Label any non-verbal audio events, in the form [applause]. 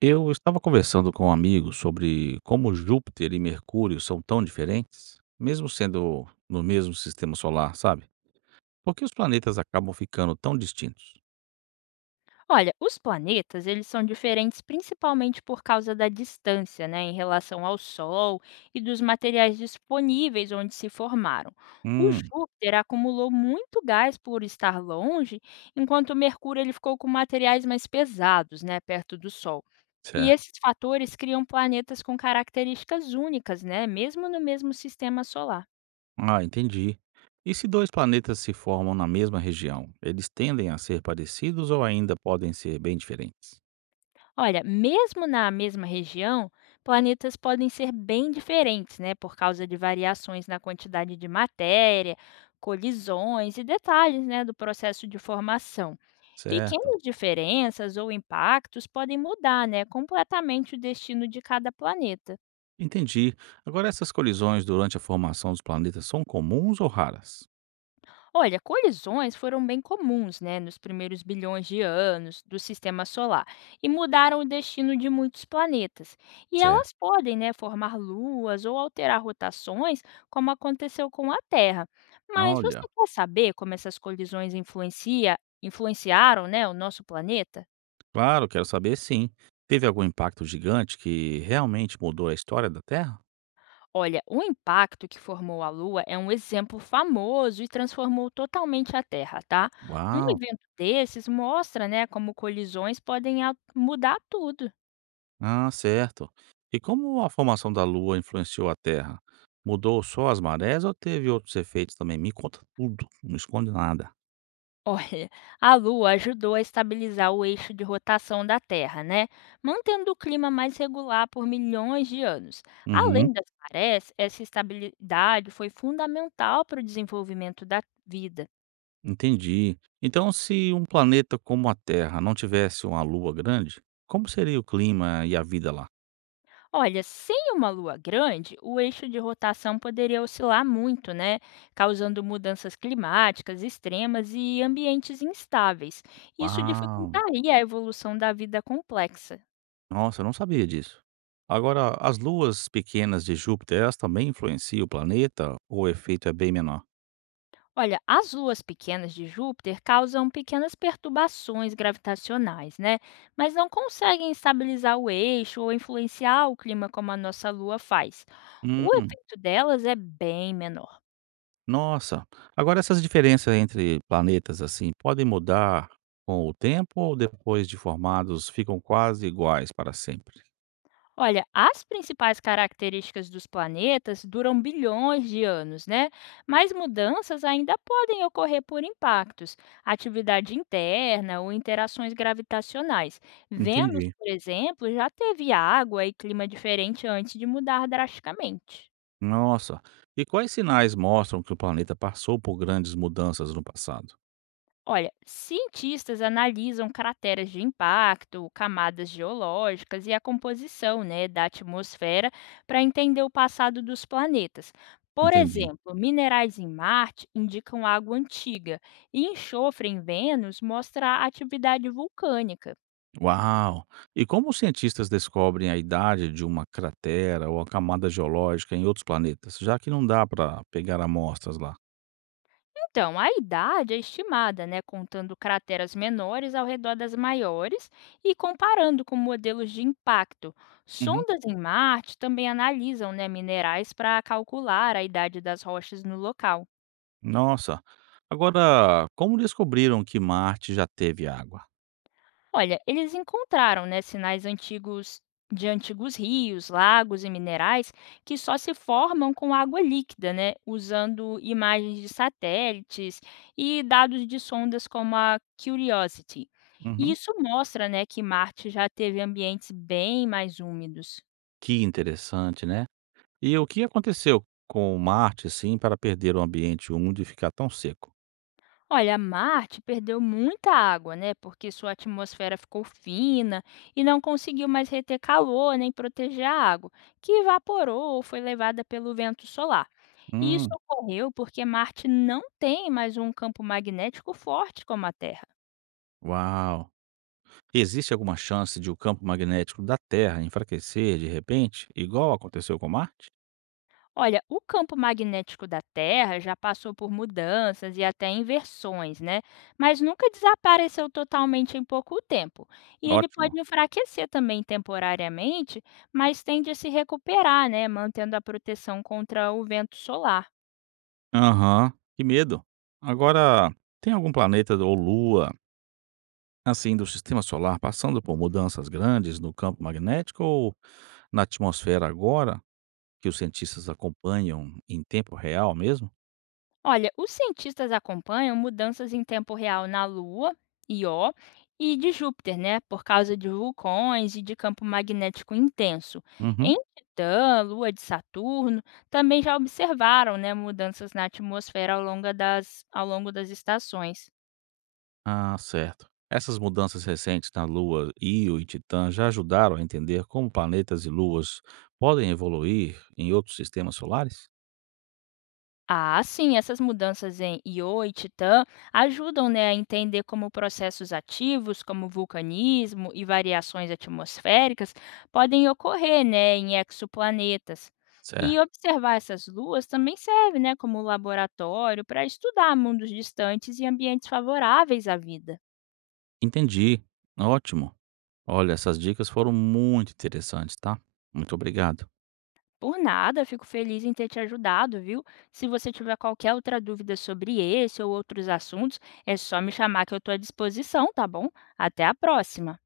Eu estava conversando com um amigo sobre como Júpiter e Mercúrio são tão diferentes, mesmo sendo no mesmo sistema solar, sabe? Por que os planetas acabam ficando tão distintos? Olha, os planetas, eles são diferentes principalmente por causa da distância, né, em relação ao Sol e dos materiais disponíveis onde se formaram. O Hum, Júpiter acumulou muito gás por estar longe, enquanto o Mercúrio ele ficou com materiais mais pesados, né, perto do Sol. E certo. esses fatores criam planetas com características únicas, né, mesmo no mesmo sistema solar. Ah, entendi. E se dois planetas se formam na mesma região, eles tendem a ser parecidos ou ainda podem ser bem diferentes? Olha, mesmo na mesma região, planetas podem ser bem diferentes, né, por causa de variações na quantidade de matéria, colisões e detalhes, né, do processo de formação. Certo. Pequenas diferenças ou impactos podem mudar, né, completamente o destino de cada planeta. Entendi. Agora, essas colisões durante a formação dos planetas são comuns ou raras? Olha, colisões foram bem comuns, né, nos primeiros bilhões de anos do sistema solar e mudaram o destino de muitos planetas. E Certo. elas podem, né, formar luas ou alterar rotações, como aconteceu com a Terra. Mas você Olha. quer saber como essas colisões influenciaram, né, o nosso planeta? Claro, quero saber sim. Teve algum impacto gigante que realmente mudou a história da Terra? Olha, o impacto que formou a Lua é um exemplo famoso e transformou totalmente a Terra, tá? Um Uau! evento desses mostra, né, como colisões podem mudar tudo. Ah, certo. E como a formação da Lua influenciou a Terra? Mudou só as marés ou teve outros efeitos também? Me conta tudo, não esconde nada. [laughs] Olha, a Lua ajudou a estabilizar o eixo de rotação da Terra, né? Mantendo o clima mais regular por milhões de anos. Uhum, Além das marés, essa estabilidade foi fundamental para o desenvolvimento da vida. entendi. Então, se um planeta como a Terra não tivesse uma Lua grande, como seria o clima e a vida lá? Olha, sem uma lua grande, o eixo de rotação poderia oscilar muito, né? Causando mudanças climáticas extremas e ambientes instáveis. Isso Uau! dificultaria a evolução da vida complexa. Nossa, eu não sabia disso. Agora, as luas pequenas de Júpiter, elas também influenciam o planeta ou o efeito é bem menor? Olha, as luas pequenas de Júpiter causam pequenas perturbações gravitacionais, né? Mas não conseguem estabilizar o eixo ou influenciar o clima como a nossa lua faz. O Hum, efeito delas é bem menor. nossa. Agora, essas diferenças entre planetas, assim, podem mudar com o tempo ou depois de formados ficam quase iguais para sempre? Olha, as principais características dos planetas duram bilhões de anos, né? Mas mudanças ainda podem ocorrer por impactos, atividade interna ou interações gravitacionais. Vênus, Entendi. por exemplo, já teve água e clima diferente antes de mudar drasticamente. Nossa. E quais sinais mostram que o planeta passou por grandes mudanças no passado? Olha, cientistas analisam crateras de impacto, camadas geológicas e a composição, né, da atmosfera para entender o passado dos planetas. Por Entendi. exemplo, minerais em Marte indicam água antiga e enxofre em Vênus mostra atividade vulcânica. Uau! E como os cientistas descobrem a idade de uma cratera ou a camada geológica em outros planetas, já que não dá para pegar amostras lá? Então, a idade é estimada, né, contando crateras menores ao redor das maiores e comparando com modelos de impacto. Uhum. Sondas em Marte também analisam, né, minerais para calcular a idade das rochas no local. Nossa. Agora, como descobriram que Marte já teve água? Olha, eles encontraram, né, sinais antigos de antigos rios, lagos e minerais que só se formam com água líquida, né, usando imagens de satélites e dados de sondas como a Curiosity. E Uhum. isso mostra, né, que Marte já teve ambientes bem mais úmidos. Que interessante, né? E o que aconteceu com Marte, assim, para perder o ambiente úmido e ficar tão seco? Olha, Marte perdeu muita água, né? Porque sua atmosfera ficou fina e não conseguiu mais reter calor nem proteger a água, que evaporou ou foi levada pelo vento solar. E isso Hum, ocorreu porque Marte não tem mais um campo magnético forte como a Terra. uau! Existe alguma chance de o campo magnético da Terra enfraquecer de repente, igual aconteceu com Marte? Olha, o campo magnético da Terra já passou por mudanças e até inversões, né? Mas nunca desapareceu totalmente em pouco tempo. E ele pode Ótimo. enfraquecer também temporariamente, mas tende a se recuperar, né? Mantendo a proteção contra o vento solar. Aham, que medo. Agora, tem algum planeta ou lua, assim, do sistema solar passando por mudanças grandes no campo magnético ou na atmosfera agora, que os cientistas acompanham em tempo real mesmo? Olha, os cientistas acompanham mudanças em tempo real na Lua, Ió, e de Júpiter, né? Por causa de vulcões e de campo magnético intenso. Uhum. Em Titã, Lua de Saturno, também já observaram, né, mudanças na atmosfera ao longo das estações. Ah, certo. Essas mudanças recentes na Lua, Io e Titã já ajudaram a entender como planetas e luas podem evoluir em outros sistemas solares? Ah, sim, essas mudanças em Io e Titã ajudam, né, a entender como processos ativos, como vulcanismo e variações atmosféricas, podem ocorrer, né, em exoplanetas. E Certo. observar essas luas também serve, né, como laboratório para estudar mundos distantes e ambientes favoráveis à vida. Entendi. Ótimo. Olha, essas dicas foram muito interessantes, tá? Muito obrigado. Por nada, fico feliz em ter te ajudado, viu? Se você tiver qualquer outra dúvida sobre esse ou outros assuntos, é só me chamar que eu estou à disposição, tá bom? Até a próxima!